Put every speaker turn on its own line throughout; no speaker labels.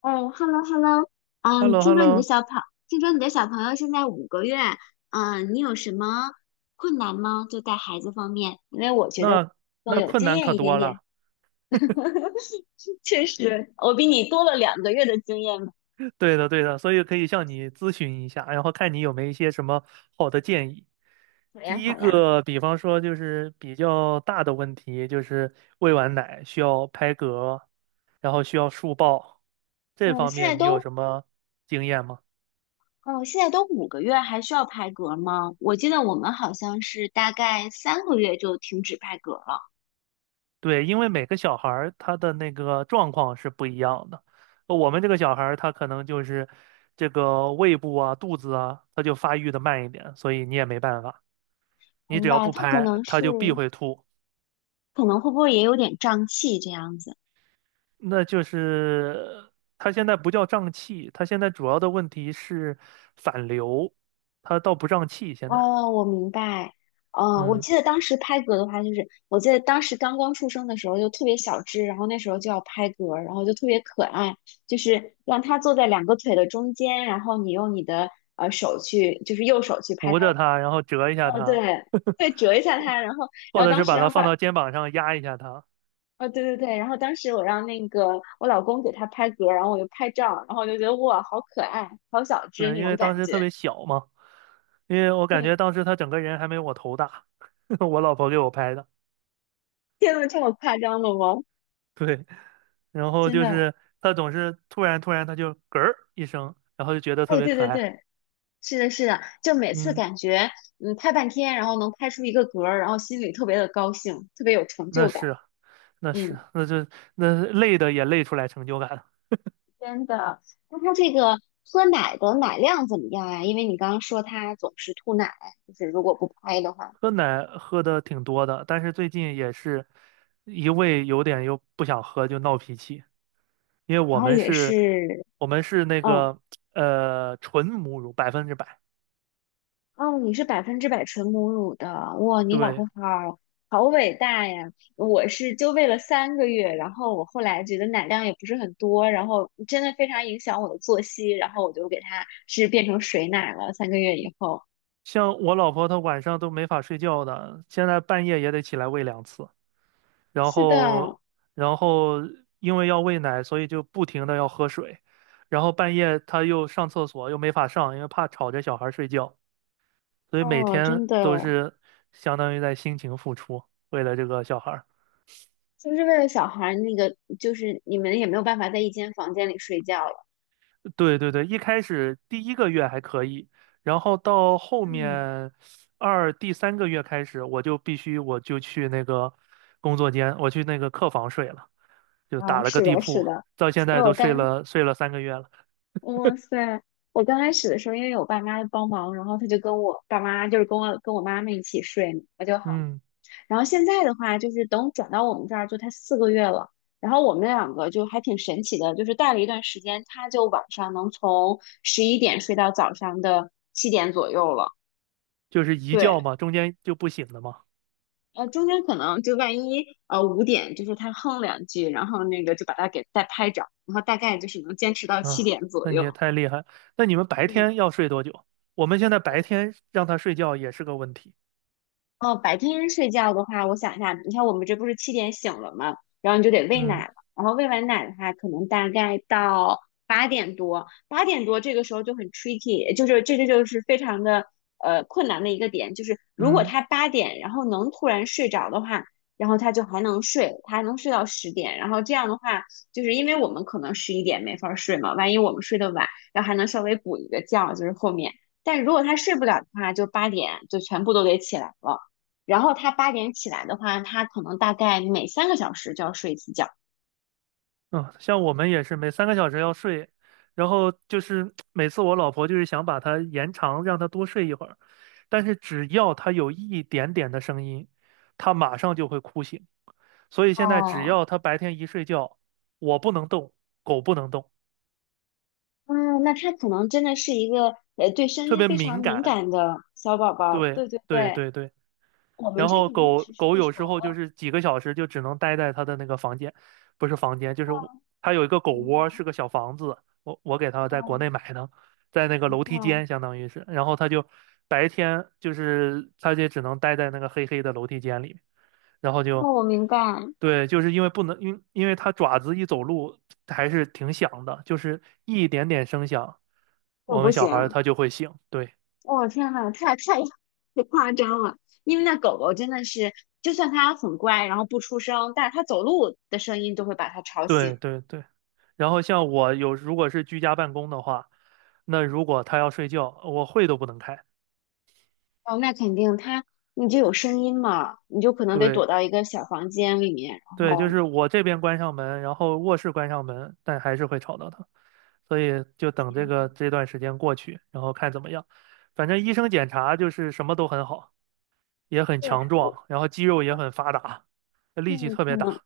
哎 h e l l o hello，
h e l
你
l o h
听
e l l
说
o
你的小朋，听说你的小朋友现在五个月。你有什么困难吗？就带孩子方面，因为我觉得我
那
更
那
有
困
经
难可
验一点
多
点。
了。
确实，我比你多了2个月的经验嘛。
对的，对的，所以可以向你咨询一下，然后看你有没有一些什么好的建议。
好呀，
第一
好呀。
个，比方说就是比较大的问题，就是喂完奶需要拍嗝，然后需要竖抱，这
嗯，
方
现在
面你有
都，
什么经验吗？
嗯，现在都五个月，还需要拍嗝吗？我记得我们好像是大概三个月就停止拍嗝了。
对，因为每个小孩儿他的那个状况是不一样的。我们这个小孩儿他可能就是这个胃部啊、肚子啊，他就发育的慢一点，所以你也没办法。你只
明
要
白，
不
他可
拍，
能
它
是，
就必会吐。
可能会不会也有点胀气这样子？
那就是它现在不叫胀气，它现在主要的问题是反流，它倒不胀气。现在，
哦，我明白。嗯，我
嗯，
记得当时拍嗝的话，就是我记得当时刚刚出生的时候就特别小只，然后那时候就要拍嗝，然后就特别可爱，就是让它坐在两个腿的中间，然后你用你的手去，就是右手去拍
扶
它
着它，然后折一下
的。哦，
它，
对。对，折一下
或
它，
或
然后
者
当
是
时
把它
让
放
爸，
到肩膀上压一下它。
哦，对对对，然后当时我让那个我老公给它拍嗝，然后我就拍照，然后我就觉得哇，好可爱，好小只
对，
那
因
种
为当
感
时特
觉。
别小嘛，因为我感
对，
觉当时他整个人还没我头大，我老婆给我拍的。
天呐，这么夸张了吗？
对，然后
真
就
的。
是他总是突然他就嗝儿一声，然后就觉得特
哎，
别
对
可
对
爱。
对，是的，是的，就每次
嗯，
感觉拍半天，然后能拍出一个格儿，然后心里特别的高兴，特别有成
那
就
是
感。
啊。那是，
嗯，
那累的也累出来成就感了。
真的。那他这个喝奶的奶量怎么样呀？因为你刚刚说他总是吐奶，就是如果不拍的话，
喝奶喝的挺多的，但是最近也是一味有点又不想喝就闹脾气，因为
然
我
后
们
也
是，
是。
我们是那
嗯。
个纯母乳100%。
哦，你是100%纯母乳的，哇，你老
对，
婆好好伟大呀！我是就喂了三个月，然后我后来觉得奶量也不是很多，然后真的非常影响我的作息，然后我就给它是变成水奶了。三个月以后，
像我老婆她晚上都没法睡觉的，现在半夜也得起来喂2次，然
是
后
的。
然后因为要喂奶，所以就不停的要喝水，然后半夜她又上厕所又没法上，因为怕吵着小孩睡觉。所以每
哦，
天
真的。
都是相当于在辛勤付出，为了这个小孩儿。
就是为了小孩儿那个，就是你们也没有办法在一间房间里睡觉了？
对对对，一开始第一个月还可以，然后到后
嗯。
面第三个月开始，我就去那个工作间，我去那个客房睡了，就打
啊，
了个
是
地
的，是
铺，
的。
到现
所
在
以我
都睡
当
了睡了三个月了。
哇塞！我刚开始的时候，因为我爸妈帮忙，然后他就跟我爸妈，就是跟我妈妈一起睡，我就好。
嗯，
然后现在的话，就是等转到我们这儿，就他4个月了。然后我们两个就还挺神奇的，就是带了一段时间，他就晚上能从十一点睡到早上的七点左右了。
就是一觉
对，
嘛，中间就不醒了嘛。
中间可能就万一5点，就是他哼两句，然后那个就把他给再拍着，然后大概就是能坚持到七
啊，
点左
那你
右。
也太厉害。那你们白
嗯。
天要睡多久？我们现在白天让他睡觉也是个问题。
哦，白天睡觉的话，我想一下，你看我们这不是七点醒了吗？然后你就得喂
嗯
奶了，然后喂完奶的话，可能大概到八点多。八点多这个时候就很 tricky，就是这就是非常的困难的一个点，就是如果
嗯。
他八点然后能突然睡着的话，然后他就还能睡，他还能睡到10点，然后这样的话，就是因为我们可能十一点没法儿睡嘛，万一我们睡得晚，然后还能稍微补一个觉，就是后面。但如果他睡不了的话，就八点就全部都得起来了。然后他八点起来的话，他可能大概每3个小时就要睡一次觉。
嗯，像我们也是每3个小时要睡，然后就是 每次我老婆就是想把它延长，让它多睡一会儿，但是只要它有一点点的声音，它马上就会哭醒。所以现在只
哦。
要它白天一睡觉，我不能动，狗不能动，
嗯，那他可能真的是一个对声
特
音
别
非常
敏
敏
感。
感的小宝宝。
对
对对
对
对，
对对。
我们
然
这
后
个如果
狗
是
狗
睡
有
熟
时候就
了，
是几个小时就只能待在它的那个房间，不是房间，就是我它有一个狗
明白。
窝，是个小房子，我给它在国
哦，
内买的，在那个楼梯
哦，
间相当于是，然后它就白天就是它就只能待在那个黑黑的楼梯间里，然后
哦，
就
我明白。
对，就是因为不能因为它爪子一走路还是挺响的，就是一点点声响，
我
我
不
们小孩儿
行，
他就会醒，对。
天呐，太夸张了，因为那狗狗真的是，就算它很乖，然后不出声，但是它走路的声音都会把它吵醒。
对对对，然后像如果是居家办公的话，那如果他要睡觉，我会都不能开。
哦，那肯定他你就有声音嘛，你就可能得
对
躲到一个小房间里面，然
对，就
后
是我这边关上门，然后卧室关上门，但还是会吵到他，所以就等这个这段时间过去，然后看怎么样。反正医生检查就是什么都很好，也很
对
强
我，
壮，然后肌肉也很发达，力气
嗯，
特别
可能。
大。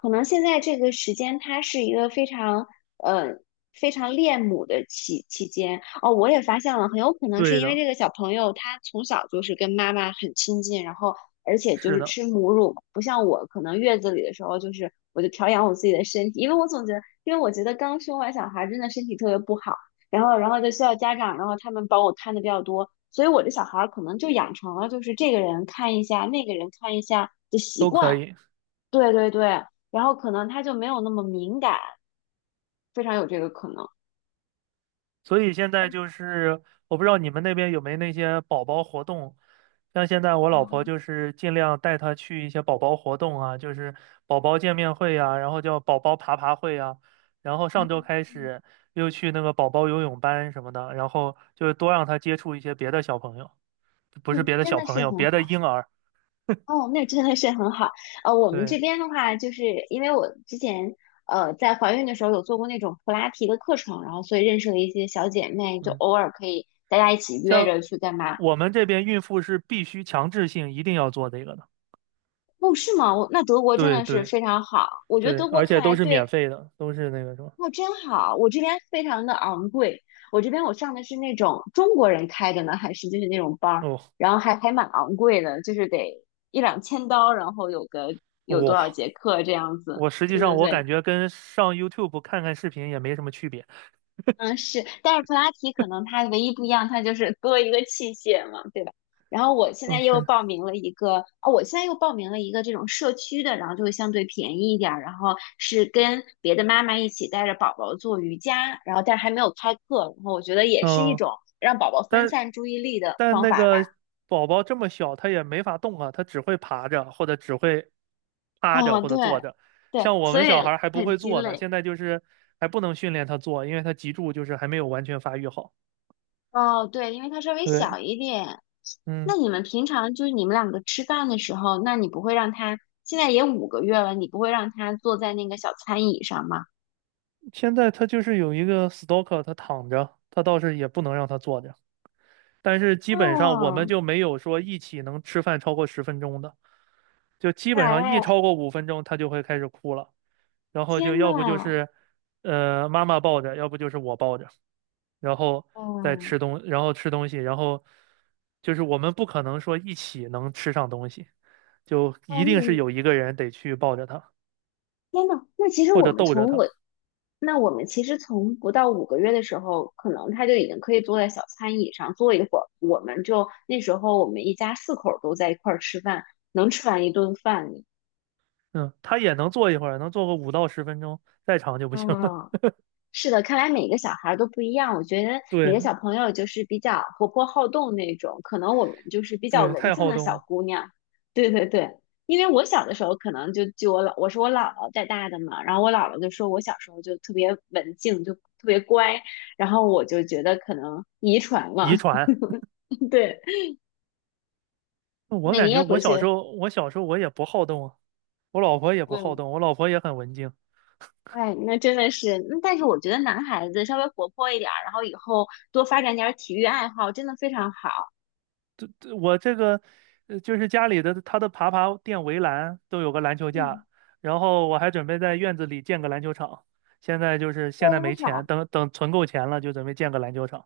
可能现在这个时间，它是一个非常呃非常恋母的期间哦。我也发现了，很有可能是
对
因为
的，
这个小朋友他从小就是跟妈妈很亲近，然后而且就
是
是
的，
吃母乳，不像我可能月子里的时候就是我就调养我自己的身体，因为我总觉得，刚生完小孩真的身体特别不好，然后就需要家长，然后他们帮我看的比较多，所以我这小孩儿可能就养成了就是这个人看一下，那个人看一下的习
都可
惯。
以。
对对对，然后可能他就没有那么敏感，非常有这个可能。
所以现在就是，我不知道你们那边有没有那些宝宝活动，像现在我老婆就是尽量带她去一些宝宝活动啊，就是宝宝见面会呀，然后叫宝宝爬爬会啊，然后上周开始又去那个宝宝游泳班什么的，然后就是多让她接触一些别的小朋友，不是
嗯，
别的
真
小
的
朋
是
友，
很
别的
好。
婴儿，
哦，那真的是很好。呃，我们
对，
这边的话，就是因为我之前在怀孕的时候有做过那种普拉提的课程，然后所以认识了一些小姐妹，就
嗯，
偶尔可以大家一起约
像
着去干嘛。
我们这边孕妇是必须强制性一定要做这个的，
哦，是吗？德国真
对
的是
对
非常好。我觉得
对，
德国
而
看
且
来
都是免
对。
费的，都是那个什么。
哦，真好！我这边非常的昂贵，我这边我上的是那种中国人开的呢，还是就是那种班儿，
哦，
然后还蛮昂贵的，就是得一两千刀，然后有有多少
哇，
节课这样子。
我实际
对
上
对
我
对。
感觉跟上 YouTube 看看视频也没什么区别。
嗯，是，但是普拉提可能它唯一不一样，它就是多一个器械嘛，对吧？然后我现在又
OK，
报名了一个，哦，我现在又报名了一个这种社区的，然后就会相对便宜一点儿，然后是跟别的妈妈一起带着宝宝做瑜伽，然后但是还没有开课，然后我觉得也是一
嗯，
种让宝宝分
但
散注意力的
但
方
那
法
个
吧。
宝宝这么小，他也没法动啊，他只会爬着，或者只会趴着，
哦，
或
对。
者坐着。
对，
像我
所
们小孩
以
儿还不
很
会
鸡
坐呢，
肋。
现在就是还不能训练他坐，因为他脊柱就是还没有完全发育好。
哦，对，因为它稍微
对，
小一点。
嗯，
那你们平常就是你们两个吃饭的时候，那你不会让他，现在也五个月了，你不会让他坐在那个小餐椅上吗？
现在他就是有一个 stalker，他躺着，他倒是也不能让他坐着，但是基本上我们
哦。
就没有说一起能吃饭超过十分钟的。就基本上一
哎，
超过5分钟，他就会开始哭了。然后就
天
要不就
呐。
是，妈妈抱着，要不就是我抱着，然后再
嗯。
吃东，然后吃东西，然后就是我们不可能说一起能吃上东西，就一定是
嗯，
有一个人得去抱着他
天呐，
或者逗着他。
那我们其实从不到五个月的时候，可能他就已经可以坐在小餐椅上坐一会儿。我们就那时候我们一家四口都在一块儿吃饭，能吃完一顿饭。
嗯，他也能坐一会儿，能坐个5到10分钟，再长就不行了。
嗯，是的，看来每个小孩儿都不一样。我觉得 你
对
的小朋友就是比较活泼好动那种，可能我们就是比较
对，
文
太
静
好
的
动
小
了，
姑娘。对对对，因为我小的时候可能就我是我姥姥带大的嘛，然后我姥姥就说我小时候就特别文静，就特别乖，然后我就觉得可能遗传了。
遗传。
对。
我
那你
感觉
也回去。
我小时候我也不好动啊，我老婆也不好
嗯。
动，我老婆也很文静。
哎，那真的是，但是我觉得男孩子稍微活泼一点儿，然后以后多发展点儿体育爱好，真的非常好。
我这个就是家里的他的爬爬垫围栏都有个篮球
嗯，
架，然后我还准备在院子里建个篮球场。
非
现在没
常
钱，
好。
等等存够钱了就准备建个篮球场。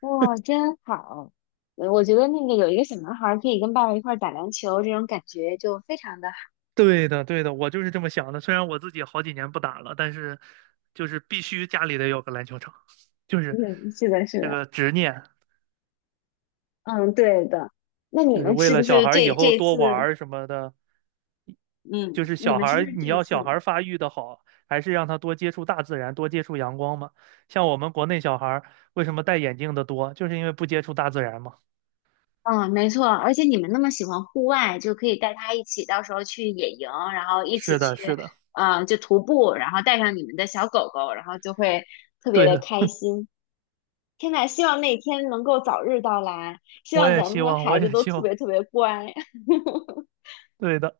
哇，真好！我觉得那个有一个小男孩儿可以跟爸爸一块儿打篮球，这种感觉就非常的好。
对的，对的，我就是这么想的。虽然我自己好几年不打了，但是就是必须家里得有个篮球场，就是
嗯，是的，是
这
的。
个执念，
嗯，对的。那你
就是
们
为
是
了
不
小
是
孩儿以
这这
后
一
多
次？
玩儿什么的。就
嗯，
是
你
小
们
孩
是不
儿，
是这
你
一
要小
次？
孩儿发育的好，还是让他多接触大自然，多接触阳光嘛。像我们国内小孩儿为什么戴眼镜的多，就是因为不接触大自然嘛。
嗯，没错。而且你们那么喜欢户外，就可以带他一起，到时候去野营，然后一起
是的，
去，
是的，
就徒步，然后带上你们的小狗狗，然后就会特别
对
的
的，
开心。天呐，希望那天能够早日到来，希
我
望
也
咱们
希
的
望，我
孩子
也
都
希
特
望，
别特别乖。
对的。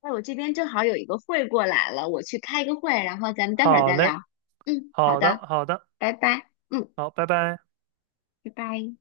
哎，我这边正好有一个会过来了，我去开个会，然后咱们待会儿
好
再
嘞，
聊。嗯，好
好的，
的，
好的，
拜拜。嗯，
好，拜拜。
拜拜。